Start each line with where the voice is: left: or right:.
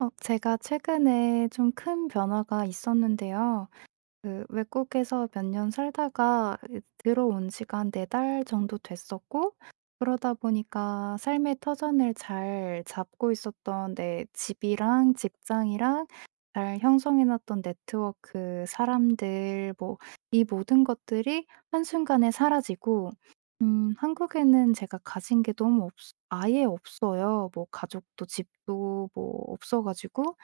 right: 어 제가 최근에 좀 큰 변화가 있었는데요. 그 외국에서 몇 년 살다가 들어온 지가 네4달 정도 됐었고, 그러다 보니까 삶의 터전을 잘 잡고 있었던 내 집이랑 직장이랑 잘 형성해 놨던 네트워크, 사람들, 뭐 이 모든 것들이 한순간에 사라지고, 한국에는 제가 가진 게 너무 없 아예 없어요. 뭐 가족도 집도 뭐 없어 가지고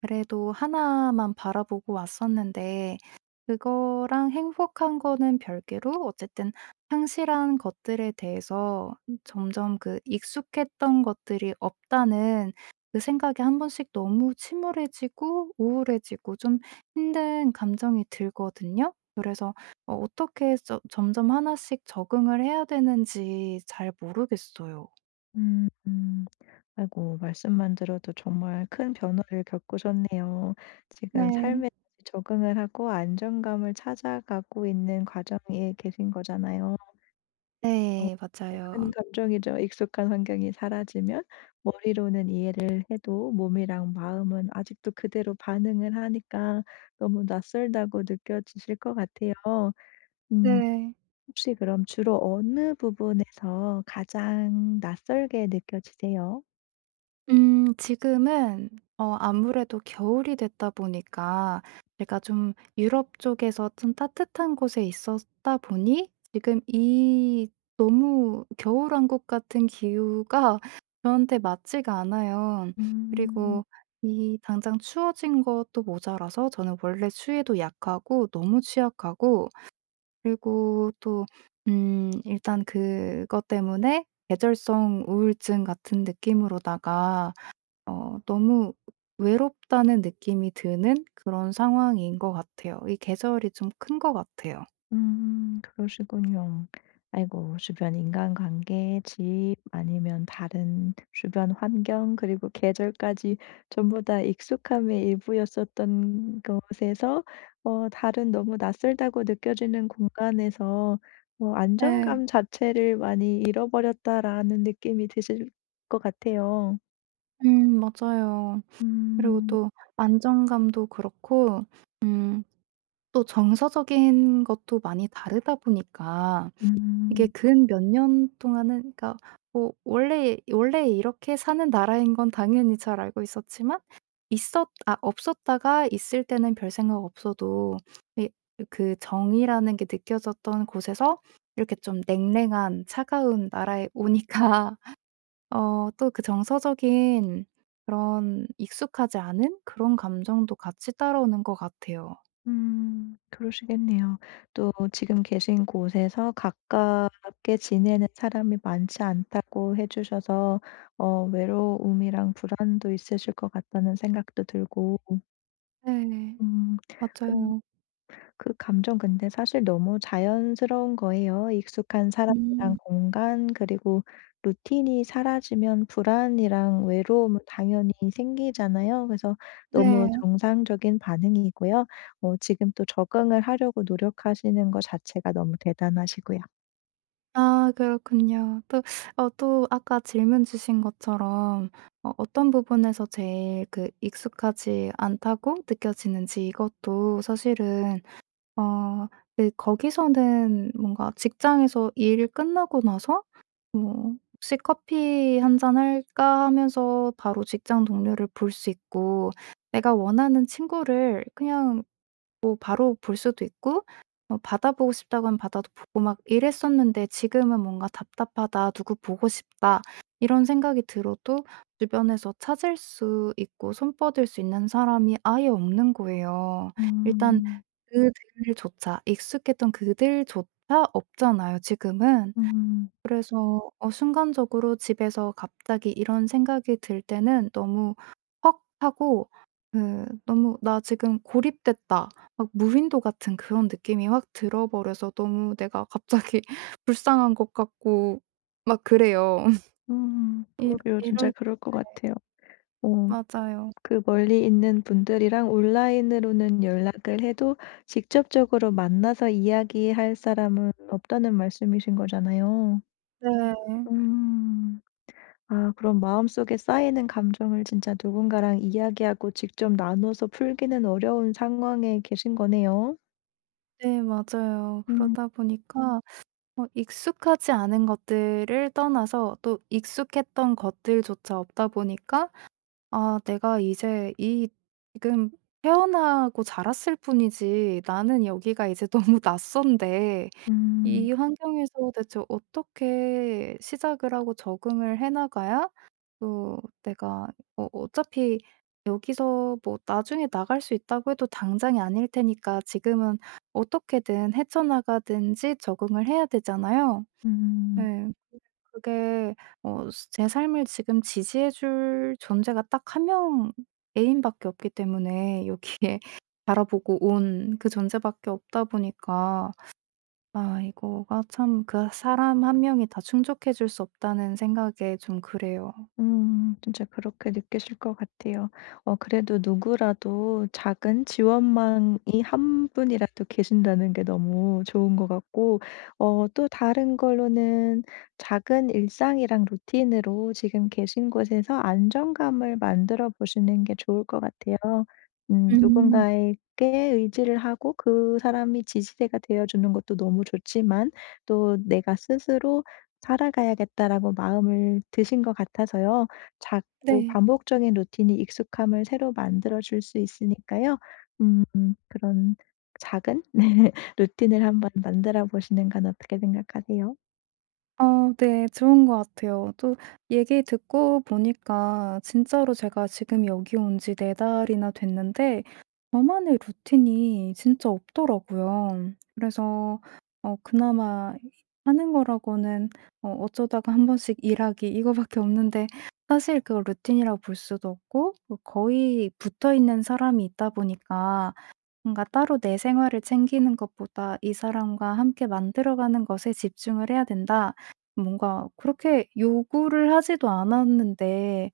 right: 그래도 하나만 바라보고 왔었는데, 그거랑 행복한 거는 별개로 어쨌든 상실한 것들에 대해서 점점 그 익숙했던 것들이 없다는 그 생각이 한 번씩 너무 침울해지고 우울해지고 좀 힘든 감정이 들거든요. 그래서 어 어떻게 저 점점 하나씩 적응을 해야 되는지 잘 모르겠어요.
left: 음. 음. 아이고 말씀만 들어도 정말 큰 변화를 겪으셨네요. 지금
right: 네.
left: 삶에 적응을 하고 안정감을 찾아가고 있는 과정에 계신 거잖아요. 어.
right: 네.
left: 큰
right: 맞아요.
left: 감정이죠. 익숙한 환경이 사라지면 머리로는 이해를 해도 몸이랑 마음은 아직도 그대로 반응을 하니까 너무 낯설다고 느껴지실 것 같아요. 음.
right: 네.
left: 혹시 그럼 주로 어느 부분에서 가장 낯설게 느껴지세요?
right: 지금은 어 아무래도 겨울이 됐다 보니까, 제가 좀 유럽 쪽에서 좀 따뜻한 곳에 있었다 보니 지금 이 너무 겨울 한국 같은 기후가 저한테 맞지가 않아요.
left: 음.
right: 그리고 이 당장 추워진 것도 모자라서 저는 원래 추위에도 약하고 너무 취약하고, 그리고 또 일단 그것 때문에 계절성 우울증 같은 느낌으로다가 어 너무 외롭다는 느낌이 드는 그런 상황인 것 같아요. 이 계절이 좀 큰 것 같아요.
left: 음. 그러시군요. 아이고 주변 인간관계, 집 아니면 다른 주변 환경 그리고 계절까지 전부 다 익숙함의 일부였었던 것에서 다른 너무 낯설다고 느껴지는 공간에서
right: 네.
left: '안정감 자체를 많이 잃어버렸다.'라는 느낌이 드실 것 같아요.
right: 맞아요. 그리고
left: 음.
right: 또 안정감도 그렇고 음 또 정서적인 것도 많이 다르다 보니까 이게
left: 음.
right: 근 몇 년 동안은 그러니까 뭐 원래 이렇게 사는 나라인 건 당연히 잘 알고 있었지만, 있었 아 없었다가 있을 때는 별 생각 없어도 이 그 정이라는 게 느껴졌던 곳에서 이렇게 좀 냉랭한 차가운 나라에 오니까 어 또 그 정서적인 그런 익숙하지 않은 그런 감정도 같이 따라오는 것 같아요.
left: 음. 그러시겠네요. 또 지금 계신 곳에서 가깝게 지내는 사람이 많지 않다고 해 주셔서 외로움이랑 불안도 있으실 것 같다는 생각도 들고.
right: 네.
left: 음.
right: 맞아요.
left: 그 감정 근데 사실 너무 자연스러운 거예요. 익숙한 사람이랑
right: 음.
left: 공간 그리고 루틴이 사라지면 불안이랑 외로움은 당연히 생기잖아요. 그래서 너무
right: 네.
left: 정상적인 반응이고요. 지금 또 적응을 하려고 노력하시는 거 자체가 너무 대단하시고요.
right: 아 그렇군요. 또 어 또 아까 질문 주신 것처럼 어 어떤 부분에서 제일 그 익숙하지 않다고 느껴지는지 이것도 사실은 어 그 거기서는 뭔가 직장에서 일 끝나고 나서 뭐 '혹시 커피 한 잔 할까?' 하면서 바로 직장 동료를 볼 수 있고, 내가 원하는 친구를 그냥 뭐 바로 볼 수도 있고 어 받아보고 싶다고 하면 받아도 보고 막 이랬었는데, 지금은 뭔가 '답답하다. 누구 보고 싶다.' 이런 생각이 들어도 주변에서 찾을 수 있고 손뻗을 수 있는 사람이 아예 없는 거예요. 일단
left: 음.
right: 그들조차 익숙했던 그들조차 없잖아요 지금은.
left: 음.
right: 그래서 어 순간적으로 집에서 갑자기 이런 생각이 들 때는 너무 헉 하고 그 너무 '나 지금 고립됐다.' 막 무인도 같은 그런 느낌이 확 들어 버려서 너무 내가 갑자기 불쌍한 것 같고 막 그래요.
left: 음.
right: 이
left: 그러게요. 진짜
right: 이럴 때
left: 그럴 것 같아요. 어.
right: 맞아요.
left: 그 멀리 있는 분들이랑 온라인으로는 연락을 해도 직접적으로 만나서 이야기할 사람은 없다는 말씀이신 거잖아요.
right: 네.
left: 음. 아 그럼 마음속에 쌓이는 감정을 진짜 누군가랑 이야기하고 직접 나눠서 풀기는 어려운 상황에 계신 거네요.
right: 네 맞아요.
left: 음.
right: 그러다 보니까 뭐 익숙하지 않은 것들을 떠나서 또 익숙했던 것들조차 없다 보니까 '아 내가 이제 이 지금 태어나고 자랐을 뿐이지 나는 여기가 이제 너무 낯선데
left: 음.
right: 이 환경에서 대체 어떻게 시작을 하고 적응을 해 나가야 또 내가 어 어차피 여기서 뭐 나중에 나갈 수 있다고 해도 당장이 아닐 테니까 지금은 어떻게든 헤쳐나가든지 적응을 해야 되잖아요.'
left: 음.
right: 네. 그게 어 제 삶을 지금 지지해 줄 존재가 딱 한 명 애인밖에 없기 때문에, 여기에 바라보고 온 그 존재밖에 없다 보니까, 아 이거가 참 '그 사람 한 명이 다 충족해 줄 수 없다.'는 생각에 좀 그래요.
left: 음. 진짜 그렇게 느끼실 것 같아요. 그래도 누구라도 작은 지원망이 한 분이라도 계신다는 게 너무 좋은 것 같고, 또 다른 걸로는 작은 일상이랑 루틴으로 지금 계신 곳에서 안정감을 만들어 보시는 게 좋을 것 같아요. 음.
right: 음.
left: 누군가에게 의지를 하고 그 사람이 지지대가 되어 주는 것도 너무 좋지만 또 내가 스스로 살아가야겠다라고 마음을 드신 것 같아서요. 자꾸
right: 네.
left: 반복적인 루틴이 익숙함을 새로 만들어 줄 수 있으니까요. 음. 그런 작은 네 루틴을 한번 만들어 보시는 건 어떻게 생각하세요?
right: 어 네. 좋은 것 같아요. 또 얘기 듣고 보니까 진짜로 제가 지금 여기 온 지 4 달이나 됐는데 저만의 루틴이 진짜 없더라고요. 그래서 어 그나마 하는 거라고는 어 어쩌다가 한 번씩 일하기 이거밖에 없는데, 사실 그걸 루틴이라고 볼 수도 없고 뭐 거의 붙어 있는 사람이 있다 보니까 뭔가 따로 내 생활을 챙기는 것보다 '이 사람과 함께 만들어가는 것에 집중을 해야 된다.' 뭔가 그렇게 요구를 하지도 않았는데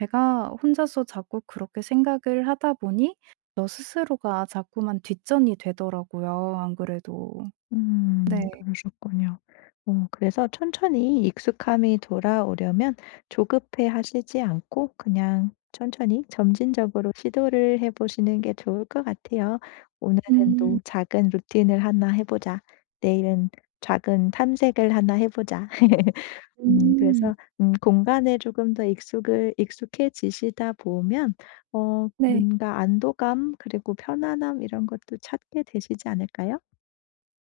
right: 제가 혼자서 자꾸 그렇게 생각을 하다 보니 저 스스로가 자꾸만 뒷전이 되더라고요 안 그래도.
left: 음.
right: 네.
left: 그러셨군요. 그래서 천천히 익숙함이 돌아오려면 조급해 하시지 않고 그냥 천천히 점진적으로 시도를 해 보시는 게 좋을 것 같아요. '오늘은
right: 음.
left: 또 작은 루틴을 하나 해 보자. 내일은 작은 탐색을 하나 해 보자.' 음.
right: 음. 음.
left: 그래서 음. 공간에 조금 더 익숙을 익숙해지시다 보면
right: 네.
left: 뭔가 안도감 그리고 편안함 이런 것도 찾게 되시지 않을까요?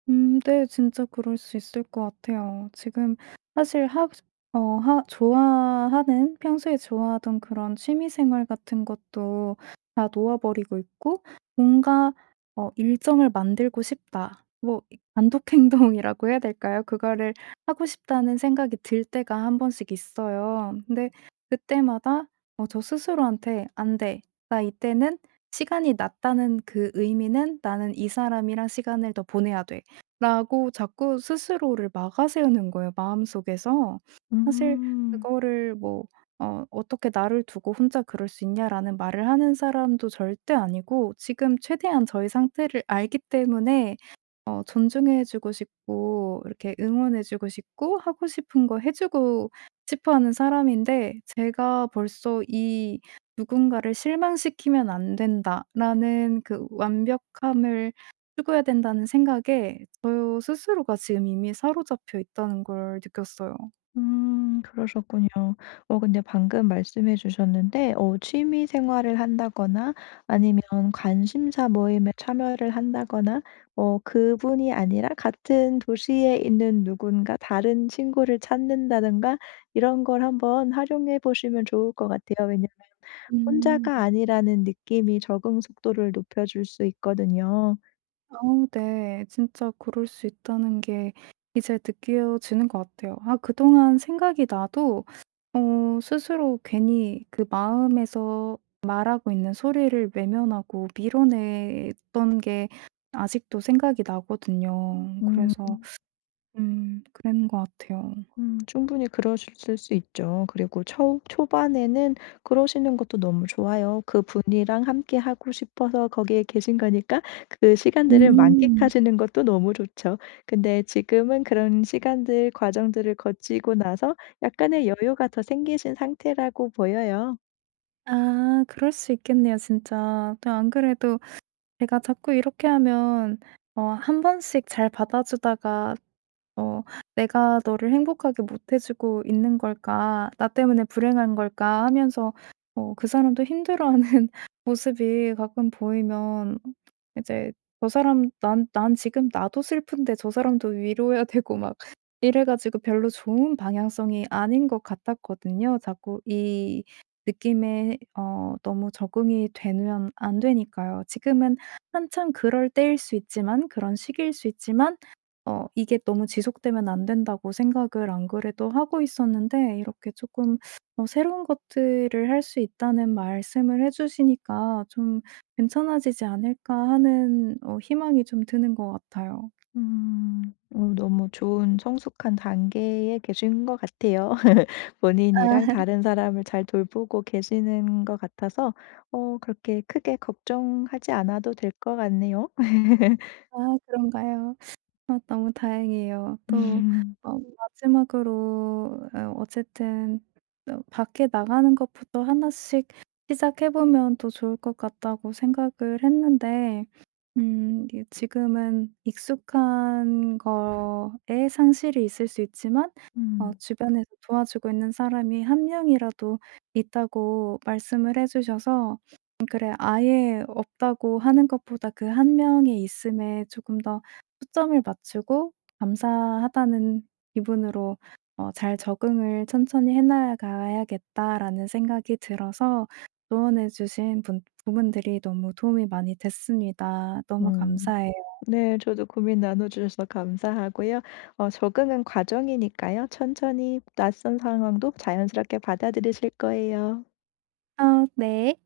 right: 네. 진짜 그럴 수 있을 것 같아요. 지금 사실 하 어 하 좋아하는 평소에 좋아하던 그런 취미 생활 같은 것도 다 놓아 버리고 있고, 뭔가 어 '일정을 만들고 싶다.' 뭐 이 단독 행동이라고 해야 될까요? 그거를 하고 싶다는 생각이 들 때가 한 번씩 있어요. 근데 그때마다 어 저 스스로한테 '안 돼. 나 이때는 시간이 낮다는 그 의미는 나는 이 사람이랑 시간을 더 보내야 돼.' 라고 자꾸 스스로를 막아세우는 거예요 마음속에서. 사실
left: 음.
right: 그거를 뭐 어 "어떻게 나를 두고 혼자 그럴 수 있냐."라는 말을 하는 사람도 절대 아니고, 지금 최대한 저의 상태를 알기 때문에 어 존중해 주고 싶고 이렇게 응원해 주고 싶고 하고 싶은 거 해 주고 싶어 하는 사람인데, 제가 벌써 이 '누군가를 실망시키면 안 된다.'라는 그 완벽함을 추구해야 된다는 생각에 저 스스로가 지금 이미 사로잡혀 있다는 걸 느꼈어요.
left: 음. 그러셨군요. 근데 방금 말씀해 주셨는데 취미 생활을 한다거나 아니면 관심사 모임에 참여를 한다거나 그분이 아니라 같은 도시에 있는 누군가 다른 친구를 찾는다든가 이런 걸 한번 활용해 보시면 좋을 것 같아요. 왜냐면 혼자가
right: 음.
left: 아니라는 느낌이 적응 속도를 높여 줄 수 있거든요.
right: 아우 네. 진짜 그럴 수 있다는 게 이제 느껴지는 것 같아요. 아 그동안 생각이 나도 어 스스로 괜히 그 마음에서 말하고 있는 소리를 외면하고 밀어냈던 게 아직도 생각이 나거든요.
left: 음.
right: 그래서 그랬는 것 같아요.
left: 음. 충분히 그러실 수 있죠. 그리고 초 초반에는 그러시는 것도 너무 좋아요. 그분이랑 함께 하고 싶어서 거기에 계신 거니까 그 시간들을
right: 음.
left: 만끽하시는 것도 너무 좋죠. 근데 지금은 그런 시간들, 과정들을 거치고 나서 약간의 여유가 더 생기신 상태라고 보여요.
right: 아 그럴 수 있겠네요 진짜. 또 안 그래도 제가 자꾸 이렇게 하면 어 한 번씩 잘 받아주다가 어 '내가 너를 행복하게 못해 주고 있는 걸까? 나 때문에 불행한 걸까?' 하면서 어 그 사람도 힘들어하는 모습이 가끔 보이면, 이제 저 사람 난 지금 나도 슬픈데 저 사람도 위로해야 되고 막 이래 가지고 별로 좋은 방향성이 아닌 것 같았거든요. 자꾸 이 느낌에 어 너무 적응이 되면 안 되니까요. 지금은 한참 그럴 때일 수 있지만 그런 시기일 수 있지만, 어 이게 너무 지속되면 안 된다고 생각을 안 그래도 하고 있었는데, 이렇게 조금 어 새로운 것들을 할 수 있다는 말씀을 해 주시니까 좀 '괜찮아지지 않을까.' 하는 어 희망이 좀 드는 것 같아요.
left: 음. 너무 좋은 성숙한 단계에 계신 것 같아요.
right: 아.
left: 본인이랑 다른 사람을 잘 돌보고 계시는 것 같아서 그렇게 크게 걱정하지 않아도 될 것 같네요.
right: 아 그런가요? 아 너무 다행이에요. 또
left: 음.
right: 어 마지막으로 어 어쨌든 어 밖에 나가는 것부터 하나씩 시작해 보면 또 좋을 것 같다고 생각을 했는데, 이 지금은 익숙한 거에 상실이 있을 수 있지만 어
left: 음.
right: 주변에서 도와주고 있는 사람이 한 명이라도 있다고 말씀을 해 주셔서 그래 아예 없다고 하는 것보다 그 한 명의 있음에 조금 더 초점을 맞추고 감사하다는 기분으로 어 잘 적응을 천천히 해 나가야겠다라는 생각이 들어서, 조언해 주신 분 부분들이 너무 도움이 많이 됐습니다. 너무
left: 음.
right: 감사해요.
left: 네. 저도 고민 나눠 주셔서 감사하고요. 어 적응은 과정이니까요. 천천히 낯선 상황도 자연스럽게 받아들이실 거예요.
right: 어 네.